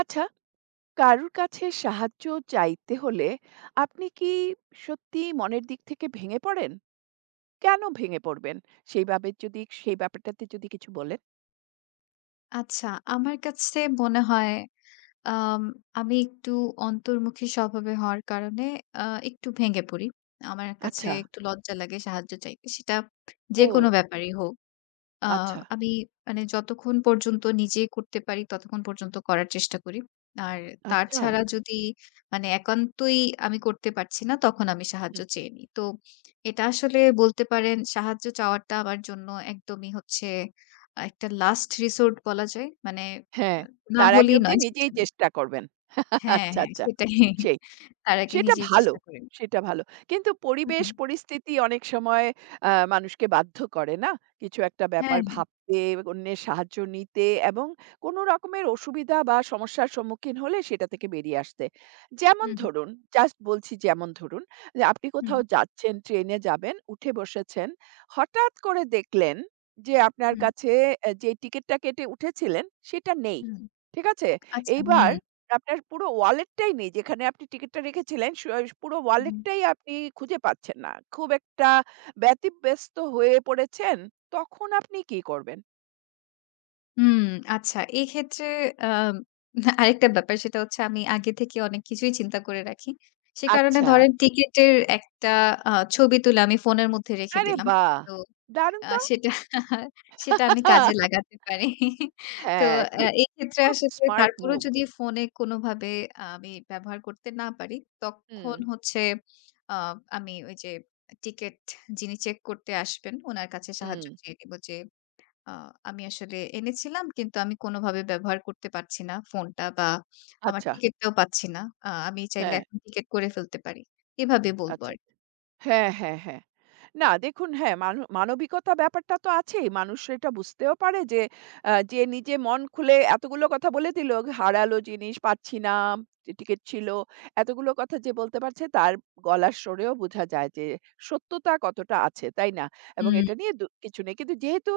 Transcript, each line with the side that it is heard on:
right: আচ্ছা, কারুর কাছে সাহায্য চাইতে হলে আপনি কি সত্যিই মনের দিক থেকে ভেঙে পড়েন? কেন ভেঙে পড়বেন? সেই ভাবে যদি সেই ব্যাপারটাতে যদি কিছু বলেন।
left: আচ্ছা, আমার কাছে মনে হয় আম আমি একটু অন্তর্মুখী স্বভাবের হওয়ার কারণে আ একটু ভেঙে পড়ি। আমার কাছে
right: আচ্ছা।
left: একটু লজ্জা লাগে সাহায্য চাইতে। সেটা যেকোনো
right: ও!
left: ব্যাপারই হোক। আ
right: আচ্ছা,
left: আমি মানে যতক্ষণ পর্যন্ত নিজে করতে পারি ততক্ষণ পর্যন্ত করার চেষ্টা করি। আর তার
right: আচ্ছা।
left: ছাড়া যদি মানে একান্তই আমি করতে পারছি না তখন আমি সাহায্য
right: হুম,
left: চেয়ে নিই। তো এটা আসলে বলতে পারেন সাহায্য চাওয়াটা আমার জন্য একদমই হচ্ছে একটা লাস্ট রিসোর্ট বলা যায়। মানে আ
right: হ্যাঁ।
left: না
right: তার আগে
left: হলেই
right: অব্দি
left: নয়
right: নিজেই
left: সেজন্য
right: চেষ্টা করবেন।
left: হ্যাঁ,
right: আচ্ছা,
left: হ্যাঁ
right: আচ্ছা।
left: সেটাই।
right: সেই
left: তার আগে
right: সেটা
left: নিজেই
right: ভালো,
left: চেষ্টা করি।
right: সেটা ভালো। কিন্তু
left: হুম,
right: পরিবেশ
left: হুম।
right: পরিস্থিতি অনেক সময় মানুষকে বাধ্য করে না? কিছু একটা ব্যাপার
left: হ্যাঁ, হ্যাঁ।
right: ভাবতে, অন্যের সাহায্য নিতে এবং কোন রকমের অসুবিধা বা সমস্যার সম্মুখীন হলে সেটা থেকে বেরিয়ে আসতে। যেমন
left: হুম, হুম,
right: ধরুন, জাস্ট বলছি যেমন ধরুন, যে আপনি
left: হুম,
right: কোথাও যাচ্ছেন, ট্রেনে যাবেন, উঠে বসেছেন। হঠাৎ করে দেখলেন যে আপনার
left: হুম,
right: কাছে যে টিকেটটা কেটে উঠেছিলেন সেটা নেই।
left: হুম।
right: ঠিক আছে?
left: আচ্ছা হুম,
right: এইবার আপনার পুরো ওয়ালেটটাই নেই। যেখানে আপনি টিকেটটা রেখেছিলেন পুরো
left: হুম।
right: ওয়ালেটটাই আপনি খুঁজে পাচ্ছেন না। খুব একটা ব্যতিব্যস্ত হয়ে পড়েছেন। তখন আপনি কি করবেন?
left: হুম, আচ্ছা। এক্ষেত্রে আম আরেকটা ব্যাপার সেটা হচ্ছে আমি আগে থেকে অনেক কিছুই চিন্তা করে রাখি। সে কারণে
right: আচ্ছা।
left: ধরেন টিকেটের একটা আ ছবি তুলে আমি ফোনের মধ্যে রেখে
right: আরে
left: দিলাম।
right: বাহ!
left: তো
right: দারুণ তো!
left: সেটা সেটা আমি কাজে লাগাতে পারি। তো
right: হ্যাঁ, ঠিক।
left: এক্ষেত্রে
right: খুব
left: আসলে
right: স্মার্ট
left: তারপরেও
right: মুভ।
left: যদি ফোনে কোনোভাবে আমি ব্যবহার করতে না পারি,
right: হুম,
left: তখন হচ্ছে আ আমি ওই যে টিকেট যিনি চেক করতে আসবেন, উনার কাছে সাহায্য
right: হুম।
left: চেয়ে নিব যে আ আমি আসলে এনেছিলাম কিন্তু আমি কোনোভাবে ব্যবহার করতে পারছি না ফোনটা বা আমার
right: আচ্ছা,
left: টিকেটটাও পাচ্ছি না। আমি চাইলে
right: হ্যাঁ,
left: এখন টিকেট করে ফেলতে পারি। এভাবে বলবো
right: আচ্ছা।
left: আরকি।
right: হ্যাঁ, হ্যাঁ, হ্যাঁ। না দেখুন হ্যাঁ, মানব মানবিকতা ব্যাপারটা তো আছেই। মানুষ এটা বুঝতেও পারে যে যে নিজে মন খুলে এতগুলো কথা বলে দিল, হারালো জিনিস পাচ্ছি না, টিকেট ছিল। এতগুলো কথা যে বলতে পারছে তার গলার স্বরেও বোঝা যায় যে সত্যতা কতটা আছে, তাই না? এবং
left: হুম,
right: এটা নিয়ে কিছু নেই। কিন্তু যেহেতু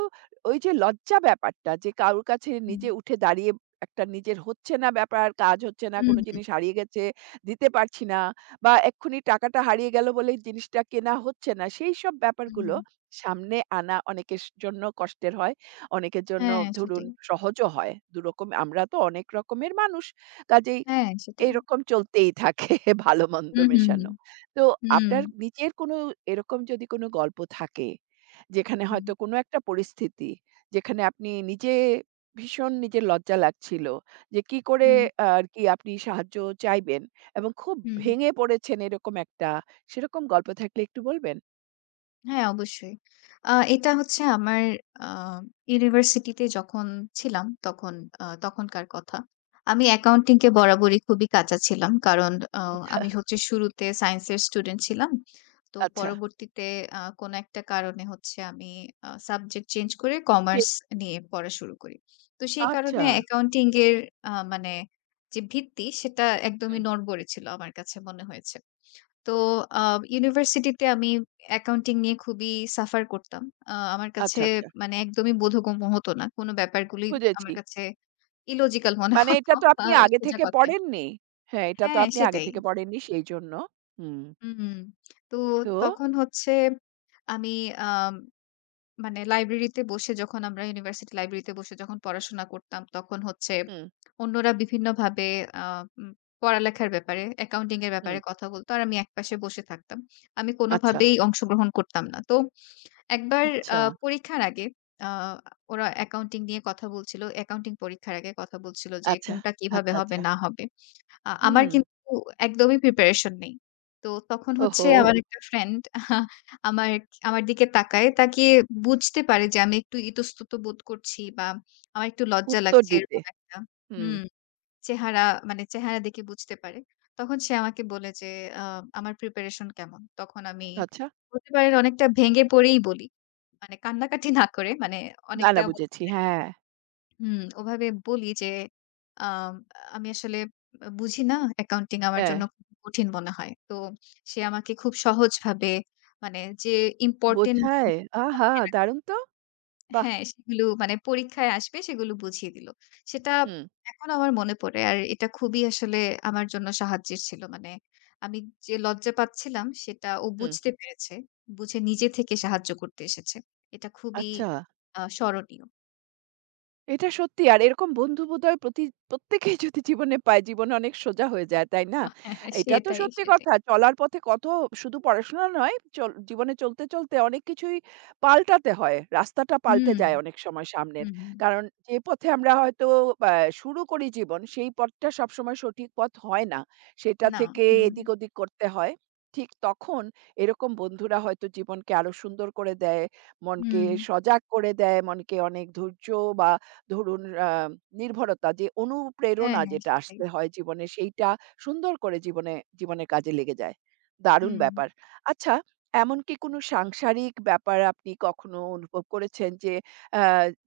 right: ওই যে লজ্জা ব্যাপারটা যে কারুর কাছে
left: হুম,
right: নিজে উঠে দাঁড়িয়ে একটা নিজের হচ্ছে না ব্যাপার, কাজ হচ্ছে না,
left: হুম,
right: কোনো
left: হুম,
right: জিনিস হারিয়ে গেছে, দিতে পারছি না। বা এক্ষুনি টাকাটা হারিয়ে গেল বলে জিনিসটা কেনা হচ্ছে না। সেইসব
left: হুম।
right: ব্যাপারগুলো সামনে আনা অনেকের জন্য কষ্টের হয়। অনেকের জন্য
left: হ্যাঁ,
right: ধরুন
left: সেটাই।
right: সহজও হয়। ২ রকম আমরা তো অনেক রকমের মানুষ। কাজেই
left: হ্যাঁ, সেটাই।
right: এরকম চলতেই থাকে ভালো-মন্দ
left: হুম, হুম, হুম।
right: মেশানো। তো
left: হুম,
right: আপনার নিজের কোনো এরকম যদি কোনো গল্প থাকে যেখানে
left: হুম,
right: হয়তো কোনো একটা পরিস্থিতি, যেখানে আপনি নিজে ভীষণ নিজের লজ্জা লাগছিল যে কি করে
left: হুম,
right: আরকি আপনি সাহায্য চাইবেন এবং খুব
left: হুম।
right: ভেঙে পড়েছেন এরকম একটা সেরকম গল্প থাকলে একটু বলবেন?
left: হ্যাঁ, অবশ্যই। এটা হচ্ছে আমার আ ইউনিভার্সিটিতে যখন ছিলাম তখন তখনকার কথা। আমি অ্যাকাউন্টিং এ বরাবরই খুবই কাঁচা ছিলাম। কারণ আ আমি হচ্ছে শুরুতে সায়েন্স এর স্টুডেন্ট ছিলাম। তো
right: আচ্ছা।
left: পরবর্তীতে কোনো একটা কারণে হচ্ছে আমি সাবজেক্ট চেঞ্জ করে
right: ঠিক
left: কমার্স
right: আছে।
left: নিয়ে পড়া শুরু করি। তো সেই কারণে
right: আচ্ছা।
left: অ্যাকাউন্টিং এর মানে যে ভিত্তি সেটা একদমই
right: হুম।
left: নড়বড়ে ছিল আমার কাছে মনে হয়েছে। তো আ ইউনিভার্সিটিতে আমি অ্যাকাউন্টিং নিয়ে খুবই সাফার করতাম। আমার কাছে
right: আচ্ছা, আচ্ছা।
left: মানে একদমই বোধগম্য হতো না। কোন ব্যাপারগুলি আমার
right: বুঝেছি।
left: কাছে ইলজিক্যাল মনে
right: মানে
left: হতো
right: এটা তো
left: আ
right: আপনি আগে
left: সোজা
right: থেকে
left: কথায়।
right: পড়েননি। হ্যাঁ, এটা তো
left: হ্যাঁ,
right: আপনি আগে
left: সেটাই।
right: থেকে পড়েননি সেইজন্য। হুম।
left: হুম। তো
right: তো?
left: তখন হচ্ছে আমি আম মানে লাইব্রেরিতে বসে যখন আমরা ইউনিভার্সিটি লাইব্রেরিতে বসে যখন পড়াশোনা করতাম, তখন হচ্ছে
right: হুম,
left: অন্যরা বিভিন্নভাবে আ উম পড়ালেখার ব্যাপারে, অ্যাকাউন্টিং এর ব্যাপারে
right: হুম।
left: কথা বলত। আর আমি একপাশে বসে থাকতাম। আমি
right: আচ্ছা,
left: কোনোভাবেই অংশগ্রহণ করতাম না। তো একবার আ
right: আচ্ছা,
left: পরীক্ষার আগে আ ওরা অ্যাকাউন্টিং নিয়ে কথা বলছিল। অ্যাকাউন্টিং পরীক্ষার আগে কথা বলছিল যে,
right: আচ্ছা,
left: কোনটা কিভাবে
right: আচ্ছা,
left: হবে
right: আচ্ছা।
left: না হবে। আমার
right: হুম।
left: কিন্তু একদমই প্রিপারেশন নেই। তো তখন হচ্ছে
right: ওহো!
left: আমার একটা ফ্রেন্ড আমার আমার দিকে তাকায়। তাকিয়ে বুঝতে পারে যে আমি একটু ইতস্তত বোধ করছি বা আমার একটু লজ্জা
right: উত্তর
left: লাগছে
right: দিতে।
left: এরকম একটা
right: হুম,
left: হুম, চেহারা মানে চেহারা দেখে বুঝতে পারে। তখন সে আমাকে বলে যে আ আমার প্রিপারেশন কেমন? তখন আমি
right: আচ্ছা।
left: বলতে পারেন অনেকটা ভেঙে পড়েই বলি। মানে কান্নাকাটি না করে মানে
right: না,
left: অনেকটা
right: না বুঝেছি। হ্যাঁ,
left: হুম, ওভাবে বলি যে আম আমি আসলে বুঝি না অ্যাকাউন্টিং আমার
right: হ্যাঁ।
left: জন্য খুব কঠিন মনে হয়। তো সে আমাকে খুব সহজভাবে মানে যে ইম্পোর্টেন্ট
right: বোঝায়?
left: জিনিস
right: আহা!
left: মাথায় রাখ
right: দারুণ তো! বাহ!
left: হ্যাঁ, সেগুলো মানে পরীক্ষায় আসবে সেগুলো বুঝিয়ে দিল। সেটা
right: হুম,
left: এখনো আমার মনে পড়ে। আর এটা খুবই আসলে আমার জন্য সাহায্যের ছিল। মানে আমি যে লজ্জা পাচ্ছিলাম সেটা ও
right: হুম।
left: বুঝতে পেরেছে। বুঝে নিজে থেকে সাহায্য করতে এসেছে। এটা খুবই
right: আচ্ছা।
left: স্মরণীয়।
right: এটা সত্যি। আর এরকম বন্ধু বোধহয় প্রত্যেকেই যদি জীবনে পায়, জীবনে অনেক সোজা হয়ে যায়, তাই না?
left: হ্যাঁ,
right: এটা তো
left: সেটাই,
right: সত্যি
left: সেটাই।
right: কথা। চলার পথে কত শুধু পড়াশোনা নয়, জীবনে চলতে, চলতে অনেক কিছুই পাল্টাতে হয়। রাস্তাটা পাল্টে
left: হুম,
right: যায় অনেক সময় সামনের।
left: হুম, হুম।
right: কারণ যে পথে আমরা হয়তো আ শুরু করি জীবন, সেই পথটা সবসময় সঠিক পথ হয় না। সেটা
left: না,
right: থেকে
left: হুম,
right: এদিক ওদিক করতে হয়। ঠিক তখন এরকম বন্ধুরা হয়তো জীবনকে আরো সুন্দর করে দেয়, মনকে
left: হুম।
right: সজাগ করে দেয়, মনকে অনেক ধৈর্য বা ধরুন আ নির্ভরতা যে
left: হ্যাঁ,
right: অনুপ্রেরণা
left: হ্যাঁ,
right: যেটা
left: সেটাই।
right: আসতে হয় জীবনে সেইটা সুন্দর করে জীবনে জীবনে কাজে লেগে যায়। দারুণ
left: হুম,
right: ব্যাপার। আচ্ছা এমন কি কোনো সাংসারিক ব্যাপার আপনি কখনো অনুভব করেছেন যে আ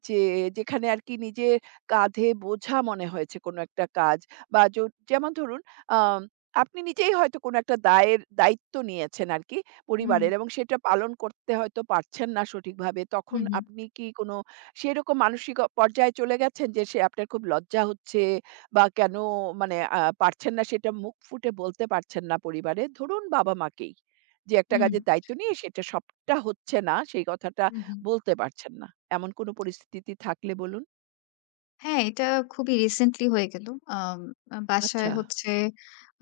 right: যে যেখানে আরকি নিজের কাঁধে বোঝা মনে হয়েছে কোনো একটা কাজ বা যেমন ধরুন আম আপনি নিজেই হয়তো কোনো একটা দায়িত্ব নিয়েছেন আরকি
left: হুম,
right: পরিবারের এবং সেটা পালন করতে হয়তো পারছেন না সঠিকভাবে। তখন
left: হুম, হুম,
right: আপনি কি কোনো সেরকম মানসিক পর্যায়ে চলে গেছেন যে সে আপনার খুব লজ্জা হচ্ছে বা কেন মানে পারছেন না সেটা মুখ ফুটে বলতে পারছেন না পরিবারে? ধরুন বাবা-মাকেই যে একটা
left: হুম,
right: কাজের দায়িত্ব নিয়ে সেটা সবটা হচ্ছে না, সেই কথাটা
left: হুম, হুম।
right: বলতে পারছেন না। এমন কোনো পরিস্থিতি থাকলে বলুন?
left: হ্যাঁ, এটা খুবই রিসেন্টলি হয়ে গেল। আম বাসায়
right: আচ্ছা,
left: হচ্ছে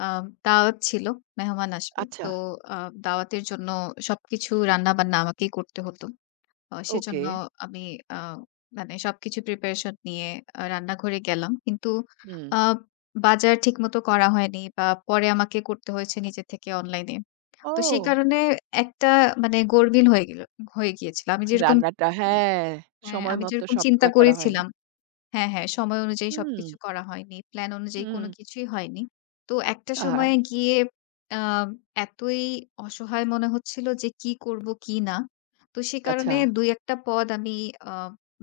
left: দাওয়াত ছিল, মেহমান আসবে।
right: আচ্ছা।
left: তো আ দাওয়াতের জন্য সবকিছু রান্নাবান্না আমাকেই করতে হতো।
right: ওকে,
left: সেজন্য আমি আ মানে সবকিছু প্রিপারেশন নিয়ে রান্নাঘরে গেলাম। কিন্তু
right: হুম।
left: আ বাজার ঠিকমতো করা হয়নি বা পরে আমাকে করতে হয়েছে নিজে থেকে অনলাইনে। তো সেই
right: ও!
left: কারণে একটা মানে গরমিল হয়ে গিয়েছিল। আমি যেরকম
right: রান্নাটা হ্যাঁ,
left: হ্যাঁ,
right: সময়
left: আমি
right: মতো
left: যেরকম চিন্তা
right: সবটা করা হয়নি।
left: করেছিলাম হ্যাঁ, হ্যাঁ। সময় অনুযায়ী
right: হুম,
left: সবকিছু করা হয়নি। প্ল্যান অনুযায়ী
right: হুম।
left: কোনো কিছুই হয়নি। তো একটা
right: আহা!
left: সময়ে গিয়ে আ এতই অসহায় মনে হচ্ছিল যে কি করব, কি না। তো সে কারণে
right: আচ্ছা।
left: ২-১ টা পদ আমি আ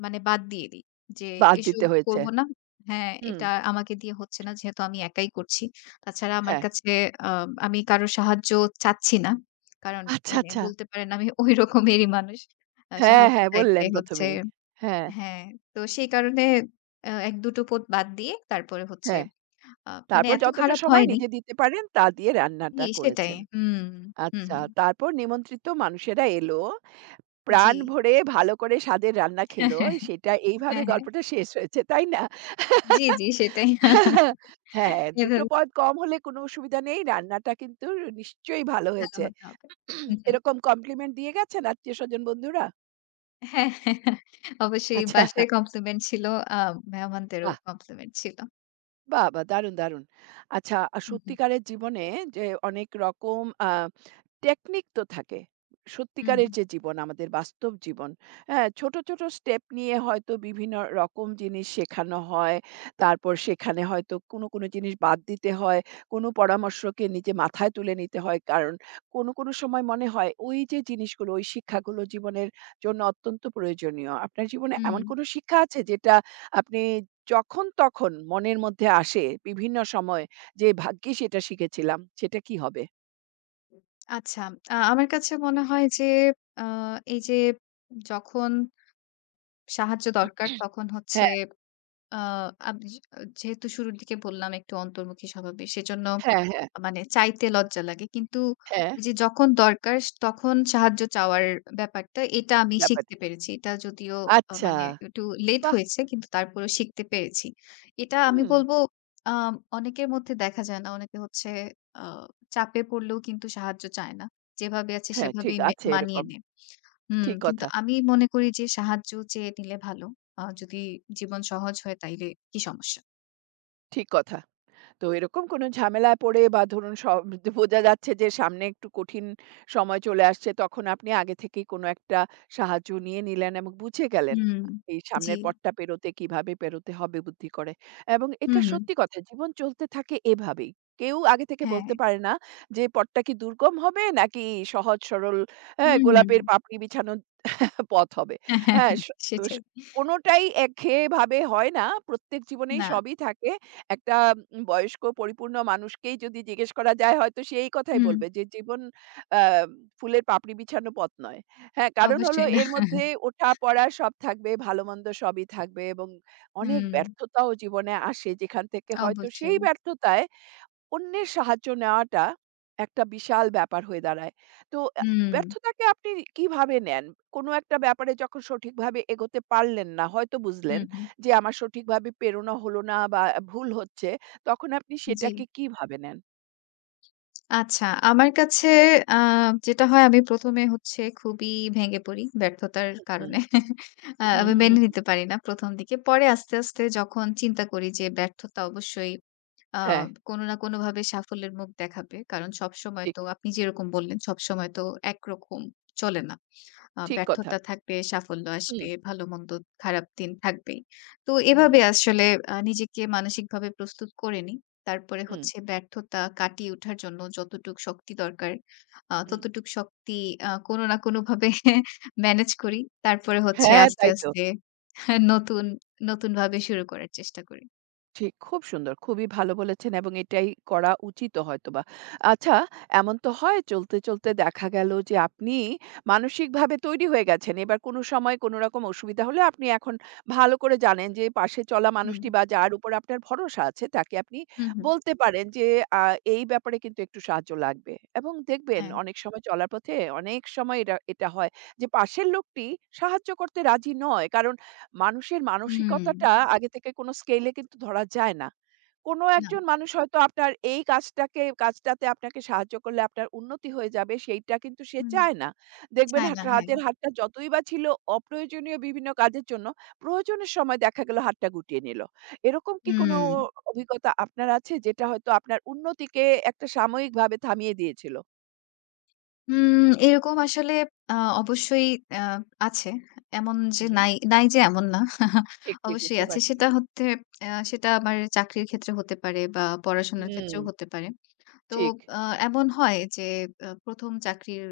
left: মানে বাদ দিয়ে দিই। যে
right: বাদ
left: এসব
right: দিতে হয়েছে।
left: করব না। হ্যাঁ,
right: হুম,
left: এটা আমাকে দিয়ে হচ্ছে না যেহেতু আমি একাই করছি। তাছাড়া আমার
right: হ্যাঁ।
left: কাছে আ আমি কারো সাহায্য চাচ্ছি না। কারণ
right: আচ্ছা,
left: মানে
right: আচ্ছা।
left: বলতে পারেন আমি ওই রকমেরই মানুষ।
right: হ্যাঁ,
left: সাহায্য
right: হ্যাঁ
left: চাইতে
right: বললেন ১ম
left: হচ্ছে
right: এই। হ্যাঁ,
left: হ্যাঁ, তো সেই কারণে ১-২ টো পদ বাদ দিয়ে তারপরে হচ্ছে
right: হ্যাঁ।
left: আ মানে
right: তারপর
left: এত
right: যতটা
left: খারাপ
right: সময়
left: হয়নি।
right: নিজে দিতে পারেন তা দিয়ে
left: জি,
right: রান্নাটা
left: সেটাই।
right: করেছেন।
left: হুম, হুম,
right: আচ্ছা,
left: হুম।
right: তারপর নিমন্ত্রিত মানুষেরা এলো।
left: জি।
right: প্রাণ ভরে ভালো করে স্বাদের রান্না
left: হ্যাঁ,
right: খেলো।
left: হ্যাঁ,
right: সেটা এইভাবে
left: হ্যাঁ, হ্যাঁ।
right: গল্পটা শেষ হয়েছে, তাই না?
left: জি, জি, সেটাই।
right: হ্যাঁ, ২
left: এভাবে
right: টো পদ কম হলে কোনো অসুবিধা নেই। রান্নাটা কিন্তু নিশ্চয়ই ভালো
left: ভালো
right: হয়েছে।
left: হতে হবে। হুম, হুম।
right: এরকম কমপ্লিমেন্ট দিয়ে গেছেন আত্মীয়স্বজন, বন্ধুরা?
left: হ্যাঁ, হ্যাঁ, হ্যাঁ, অবশ্যই
right: আচ্ছা,
left: বাসায় কমপ্লিমেন্ট ছিল, আ মেহমানদেরও
right: বাহ!
left: কমপ্লিমেন্ট ছিল।
right: বাহ! বাহ! দারুণ, দারুণ। আচ্ছা,
left: হুম, হুম।
right: সত্যিকারের জীবনে যে অনেক রকম টেকনিক তো থাকে।
left: হুম,
right: সত্যিকারের
left: হুম।
right: যে জীবন, আমাদের বাস্তব জীবন, হ্যাঁ? ছোট, ছোট স্টেপ নিয়ে হয়তো বিভিন্ন রকম জিনিস শেখানো হয়। তারপর সেখানে হয়তো কোনো, কোনো জিনিস বাদ দিতে হয়। কোনো পরামর্শকে নিজে মাথায় তুলে নিতে হয়। কারণ কোনো, কোনো সময় মনে হয় ওই যে জিনিসগুলো, ওই শিক্ষাগুলো জীবনের জন্য অত্যন্ত প্রয়োজনীয়। আপনার জীবনে এমন
left: হুম।
right: কোনো শিক্ষা আছে যেটা আপনি যখন তখন মনের মধ্যে আসে বিভিন্ন সময় যে ভাগ্যিস এটা শিখেছিলাম, সেটা কি হবে?
left: আচ্ছা, আমার কাছে মনে হয় যে আ এই যে যখন সাহায্য দরকার তখন হচ্ছে
right: হ্যাঁ,
left: আ জি যেহেতু শুরুর দিকে বললাম একটু অন্তর্মুখী স্বভাবের সেজন্য
right: হ্যাঁ, হ্যাঁ।
left: মানে চাইতে লজ্জা লাগে। কিন্তু
right: হ্যাঁ,
left: ওই যে যখন দরকার তখন সাহায্য চাওয়ার ব্যাপারটা এটা আমি
right: ব্যাপার
left: শিখতে পেরেছি। এটা যদিও
right: আচ্ছা,
left: মানে একটু লেট
right: বাহ!
left: হয়েছে কিন্তু তারপরেও শিখতে পেরেছি। এটা আমি
right: হুম,
left: বলবো আ অনেকের মধ্যে দেখা যায় না। অনেকে হচ্ছে আ চাপে পড়লেও কিন্তু সাহায্য চায় না। যেভাবে আছে
right: হ্যাঁ, ঠিক
left: সেভাবেই
right: আছে
left: মানিয়ে
right: এরকম।
left: নেয়। হুম,
right: ঠিক
left: কিন্তু
right: কথা,
left: আমি মনে করি যে সাহায্য চেয়ে নিলে ভালো। যদি জীবন সহজ হয় তাইলে কি সমস্যা?
right: ঠিক কথা। তো এরকম কোনো ঝামেলায় পড়ে বা ধরুন বোঝা যাচ্ছে যে সামনে একটু কঠিন সময় চলে আসছে, তখন আপনি আগে থেকেই কোনো একটা সাহায্য নিয়ে নিলেন এবং বুঝে গেলেন
left: হুম,
right: এই
left: জি।
right: সামনের পথটা পেরোতে কিভাবে পেরোতে হবে বুদ্ধি করে। এবং এটা
left: হুম, হুম।
right: সত্যি কথা জীবন চলতে থাকে এভাবেই। কেউ আগে থেকে
left: হ্যাঁ।
right: বলতে পারে না যে পথটা কি দুর্গম হবে নাকি সহজ সরল, হ্যাঁ,
left: হুম, হুম।
right: গোলাপের পাপড়ি বিছানো পথ হবে। হ্যাঁ, স স
left: সেটাই।
right: কোনটাই একঘেয়ে ভাবে হয় না। প্রত্যেক জীবনেই
left: না।
right: সবই থাকে। একটা বয়স্ক পরিপূর্ণ মানুষকেই যদি জিজ্ঞেস করা যায় হয়তো সে এই কথাই
left: হুম,
right: বলবে যে জীবন আ ফুলের পাপড়ি বিছানো পথ নয়। হ্যাঁ, কারণ হলো
left: অবশ্যই না।
right: এর মধ্যে ওঠা-পড়া সব থাকবে, ভালো-মন্দ সবই থাকবে এবং অনেক
left: হুম,
right: ব্যর্থতাও জীবনে আসে যেখান থেকে হয়তো সেই
left: অবশ্যই।
right: ব্যর্থতায় অন্যের সাহায্য নেওয়াটা একটা বিশাল ব্যাপার হয়ে দাঁড়ায়। তো
left: হুম,
right: ব্যর্থতাকে আপনি কিভাবে নেন? কোনো একটা ব্যাপারে যখন সঠিকভাবে এগোতে পারলেন না, হয়তো
left: হুম,
right: বুঝলেন
left: হুম।
right: যে আমার সঠিকভাবে প্রেরণা হলো না বা ভুল হচ্ছে, তখন আপনি
left: জি।
right: সেটাকে কিভাবে নেন?
left: আচ্ছা, আমার কাছে আ যেটা হয় আমি ১ম এ হচ্ছে খুবই ভেঙে পড়ি ব্যর্থতার
right: হুম,
left: কারণে। আমি
right: হুম,
left: মেনে
right: হুম।
left: নিতে পারি না ১ম দিকে। পরে আস্তে, আস্তে যখন চিন্তা করি যে ব্যর্থতা অবশ্যই আ
right: হ্যাঁ,
left: কোনো না কোনোভাবে সাফল্যের মুখ দেখাবে। কারণ সবসময়
right: ঠিক,
left: তো আপনি যেরকম বললেন সবসময় তো একরকম চলে না।
right: ঠিক কথা।
left: ব্যর্থতা থাকবে, সাফল্য
right: হুম,
left: আসবে, ভালো-মন্দ খারাপ দিন থাকবেই। তো
right: হুম,
left: এভাবে
right: হুম,
left: আসলে নিজেকে মানসিকভাবে প্রস্তুত করে নিই। তারপরে হচ্ছে ব্যর্থতা কাটিয়ে ওঠার জন্য যতটুক শক্তি দরকার,
right: হুম।
left: ততটুক শক্তি কোনো না কোনোভাবে ম্যানেজ করি। তারপরে হচ্ছে
right: হ্যাঁ,
left: আস্তে,
right: তাই তো।
left: আস্তে নতুন, নতুনভাবে শুরু করার চেষ্টা করি।
right: ঠিক, খুব সুন্দর। খুবই ভালো বলেছেন এবং এটাই করা উচিতও হয়তোবা। আচ্ছা, এমন তো হয় চলতে, চলতে দেখা গেল যে আপনি মানসিকভাবে তৈরি হয়ে গেছেন। এবার কোনো সময় কোনো রকম অসুবিধা হলে আপনি এখন ভালো করে জানেন যে পাশে চলা
left: হুম,
right: মানুষটি বা যার উপর আপনার ভরসা আছে তাকে আপনি
left: হুম, হুম।
right: বলতে পারেন যে আ এই ব্যাপারে কিন্তু একটু সাহায্য লাগবে। এবং দেখবেন
left: হ্যাঁ।
right: অনেক সময় চলার পথে অনেক সময় এটা এটা হয় যে পাশের লোকটি সাহায্য করতে রাজি নয়। কারণ মানুষের
left: হুম।
right: মানসিকতাটা আগে থেকে কোনো স্কেলে কিন্তু ধরা যায় না। কোনো
left: না।
right: একজন মানুষ হয়তো আপনার এই কাজটাতে আপনাকে সাহায্য করলে আপনার উন্নতি হয়ে যাবে সেইটা কিন্তু সে
left: হুম।
right: চায় না। দেখবেন
left: চায়
right: হা
left: না, হ্যাঁ।
right: সাহায্যের হাতটা যতই বা ছিল অপ্রয়োজনীয় বিভিন্ন কাজের জন্য, প্রয়োজনের সময় দেখা গেল হাতটা গুটিয়ে নিল। এরকম কি কোনো
left: হুম।
right: অভিজ্ঞতা আপনার আছে যেটা হয়তো আপনার উন্নতিকে একটা সাময়িকভাবে থামিয়ে দিয়েছিল?
left: উম এরকম আসলে আ অবশ্যই আ আছে। এমন যে
right: হুম,
left: নাই, নাই যে এমন না।
right: ঠিক, ঠিক
left: অবশ্যই
right: বুঝতে
left: আছে।
right: পারছি।
left: সেটা হচ্ছে সেটা আমার চাকরির ক্ষেত্রে হতে পারে বা পড়াশোনার
right: হুম,
left: ক্ষেত্রেও হতে পারে। তো
right: ঠিক।
left: আ এমন হয় যে ১ম চাকরির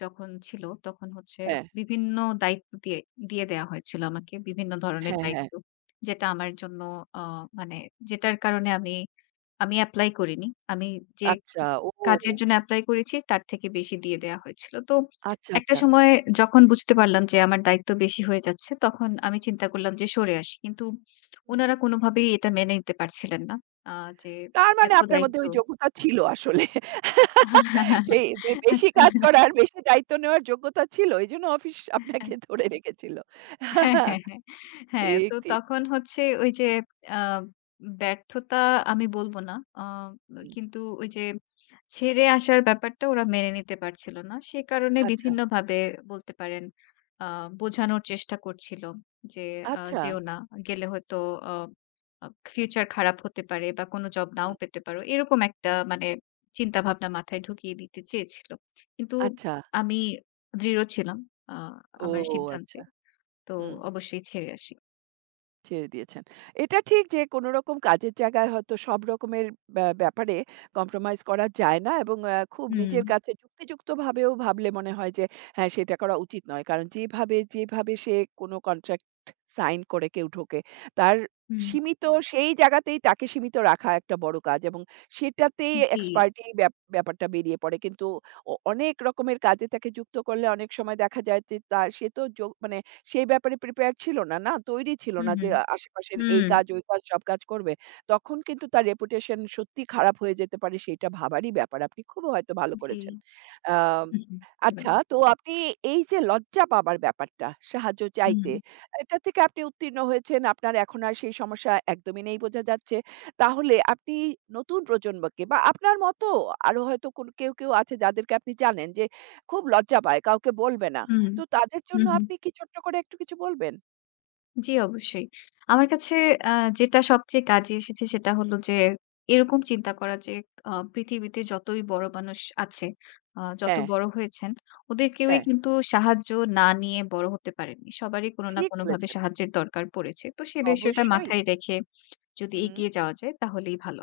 left: যখন ছিল তখন হচ্ছে
right: হ্যাঁ,
left: বিভিন্ন দায়িত্ব দিয়ে দিয়ে দেয়া হয়েছিল আমাকে। বিভিন্ন ধরনের
right: হ্যাঁ, হ্যাঁ।
left: দায়িত্ব। যেটা আমার জন্য আ মানে যেটার কারণে আমি আমি এপ্লাই করিনি। আমি যে
right: আচ্ছা, ও!
left: কাজের জন্য এপ্লাই করেছি তার থেকে বেশি দিয়ে দেয়া হয়েছিল। তো
right: আচ্ছা,
left: একটা
right: আচ্ছা।
left: সময় যখন বুঝতে পারলাম যে আমার দায়িত্ব বেশি হয়ে যাচ্ছে, তখন আমি চিন্তা করলাম যে সরে আসি। কিন্তু
right: হুম।
left: উনারা কোনভাবেই এটা মেনে নিতে পারছিলেন না। আ যে
right: তার মানে
left: এত
right: আপনার মধ্যে
left: দায়িত্ব
right: ওই যোগ্যতা ছিল আসলে। সেই বেশি
left: আচ্ছা।
right: কাজ করার, বেশি দায়িত্ব নেওয়ার যোগ্যতা ছিল। এজন্য অফিস আপনাকে ধরে রেখেছিল।
left: হ্যাঁ, হ্যাঁ, হ্যাঁ। হ্যাঁ,
right: ঠিক,
left: তো
right: ঠিক।
left: তখন হচ্ছে ওই যে আ ব্যর্থতা আমি বলব না।
right: হুম।
left: কিন্তু ওই যে ছেড়ে আসার ব্যাপারটা ওরা মেনে নিতে পারছিল না। সে কারণে
right: আচ্ছা,
left: বিভিন্নভাবে বলতে পারেন আ বোঝানোর চেষ্টা করছিল যে,
right: আচ্ছা।
left: "যেও না। গেলে হয়তো আ আ ফিউচার খারাপ হতে পারে বা কোনো জব নাও
right: হুম,
left: পেতে পারো।" এরকম একটা মানে চিন্তাভাবনা মাথায় ঢুকিয়ে দিতে চেয়েছিল। কিন্তু
right: আচ্ছা।
left: আমি দৃঢ় ছিলাম আ
right: ও
left: আমার সিদ্ধান্তে।
right: আচ্ছা।
left: তো
right: হুম।
left: অবশ্যই ছেড়ে আসি।
right: ছেড়ে দিয়েছেন। এটা ঠিক যে কোনো রকম কাজের জায়গায় হয়তো সব রকমের ব্যাপারে কম্প্রোমাইজ করা যায় না এবং খুব
left: হুম,
right: নিজের কাছে যুক্তিযুক্তভাবেও ভাবলে মনে হয় যে হ্যাঁ, সেটা করা উচিত নয়। কারণ যেভাবে, যেভাবে সে কোনো কন্ট্রাক্ট সাইন করে কেউ ঢোকে, তার
left: হুম।
right: সীমিত হুম। সেই জায়গাতেই তাকে সীমিত রাখা একটা বড় কাজ এবং সেটাতেই
left: জি।
right: এক্সপার্টি ব্যাপারটা বেরিয়ে পড়ে। কিন্তু অনেক রকমের কাজে তাকে যুক্ত করলে অনেক সময় দেখা যায় যে তার সে তো মানে সেই ব্যাপারে প্রিপেয়ার ছিল না, না? তৈরি ছিল
left: হুম,
right: না যে
left: হুম,
right: আশেপাশের এই
left: হুম।
right: কাজ, ওই কাজ, সব কাজ করবে। তখন কিন্তু তার রেপুটেশন সত্যিই খারাপ হয়ে যেতে পারে সেটা ভাবারই ব্যাপার। আপনি খুব হয়তো ভালো
left: জি।
right: করেছেন। আম
left: হুম, হুম।
right: আচ্ছা
left: ধন্যবাদ।
right: তো আপনি এই যে লজ্জা পাবার ব্যাপারটা, সাহায্য
left: হুম,
right: চাইতে, এটা থেকে আপনি উত্তীর্ণ হয়েছেন। আপনার এখন আর সেই সমস্যা একদমই নেই বোঝা যাচ্ছে। তাহলে আপনি নতুন প্রজন্মকে বা আপনার মতো আরো হয়তো কোন কেউ, কেউ আছে যাদেরকে আপনি জানেন যে খুব লজ্জা পায়, কাউকে বলবে না।
left: হুম,
right: তো তাদের
left: হুম,
right: জন্য
left: হুম।
right: আপনি কি ছোট্ট করে একটু কিছু বলবেন?
left: জি, অবশ্যই। আমার কাছে আ যেটা সবচেয়ে কাজে এসেছে সেটা হলো যে এরকম চিন্তা করা যে পৃথিবীতে যতই বড় মানুষ আছে, যত
right: হ্যাঁ,
left: বড় হয়েছেন, ওদের কেউই
right: হ্যাঁ,
left: কিন্তু সাহায্য না নিয়ে বড় হতে পারেনি। সবারই কোনো না
right: ঠিক
left: কোনোভাবে
right: বলেছেন।
left: সাহায্যের দরকার পড়েছে। তো সে বিষয়টা
right: অবশ্যই।
left: মাথায় রেখে যদি
right: হুম।
left: এগিয়ে যাওয়া যায় তাহলেই ভালো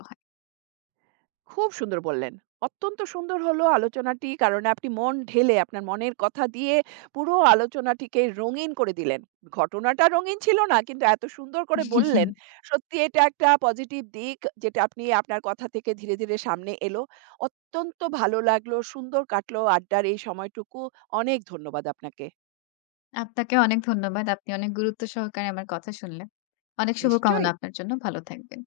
right: খুব সুন্দর বললেন। অত্যন্ত সুন্দর হলো আলোচনাটি কারণ আপনি মন ঢেলে আপনার মনের কথা দিয়ে পুরো আলোচনাটিকে রঙিন করে দিলেন। ঘটনাটা রঙিন ছিল না কিন্তু এত সুন্দর করে
left: হয়।
right: বললেন। সত্যি এটা একটা পজিটিভ দিক যেটা আপনি আপনার কথা থেকে ধীরে, ধীরে সামনে এলো। অত্যন্ত ভালো লাগলো। সুন্দর কাটলো আড্ডার এই সময়টুকু। অনেক ধন্যবাদ আপনাকে।
left: আপনাকে অনেক ধন্যবাদ। আপনি অনেক গুরুত্ব সহকারে আমার কথা শুনলেন। অনেক শুভকামনা
right: নিশ্চয়ই।
left: আপনার জন্য। ভালো থাকবেন।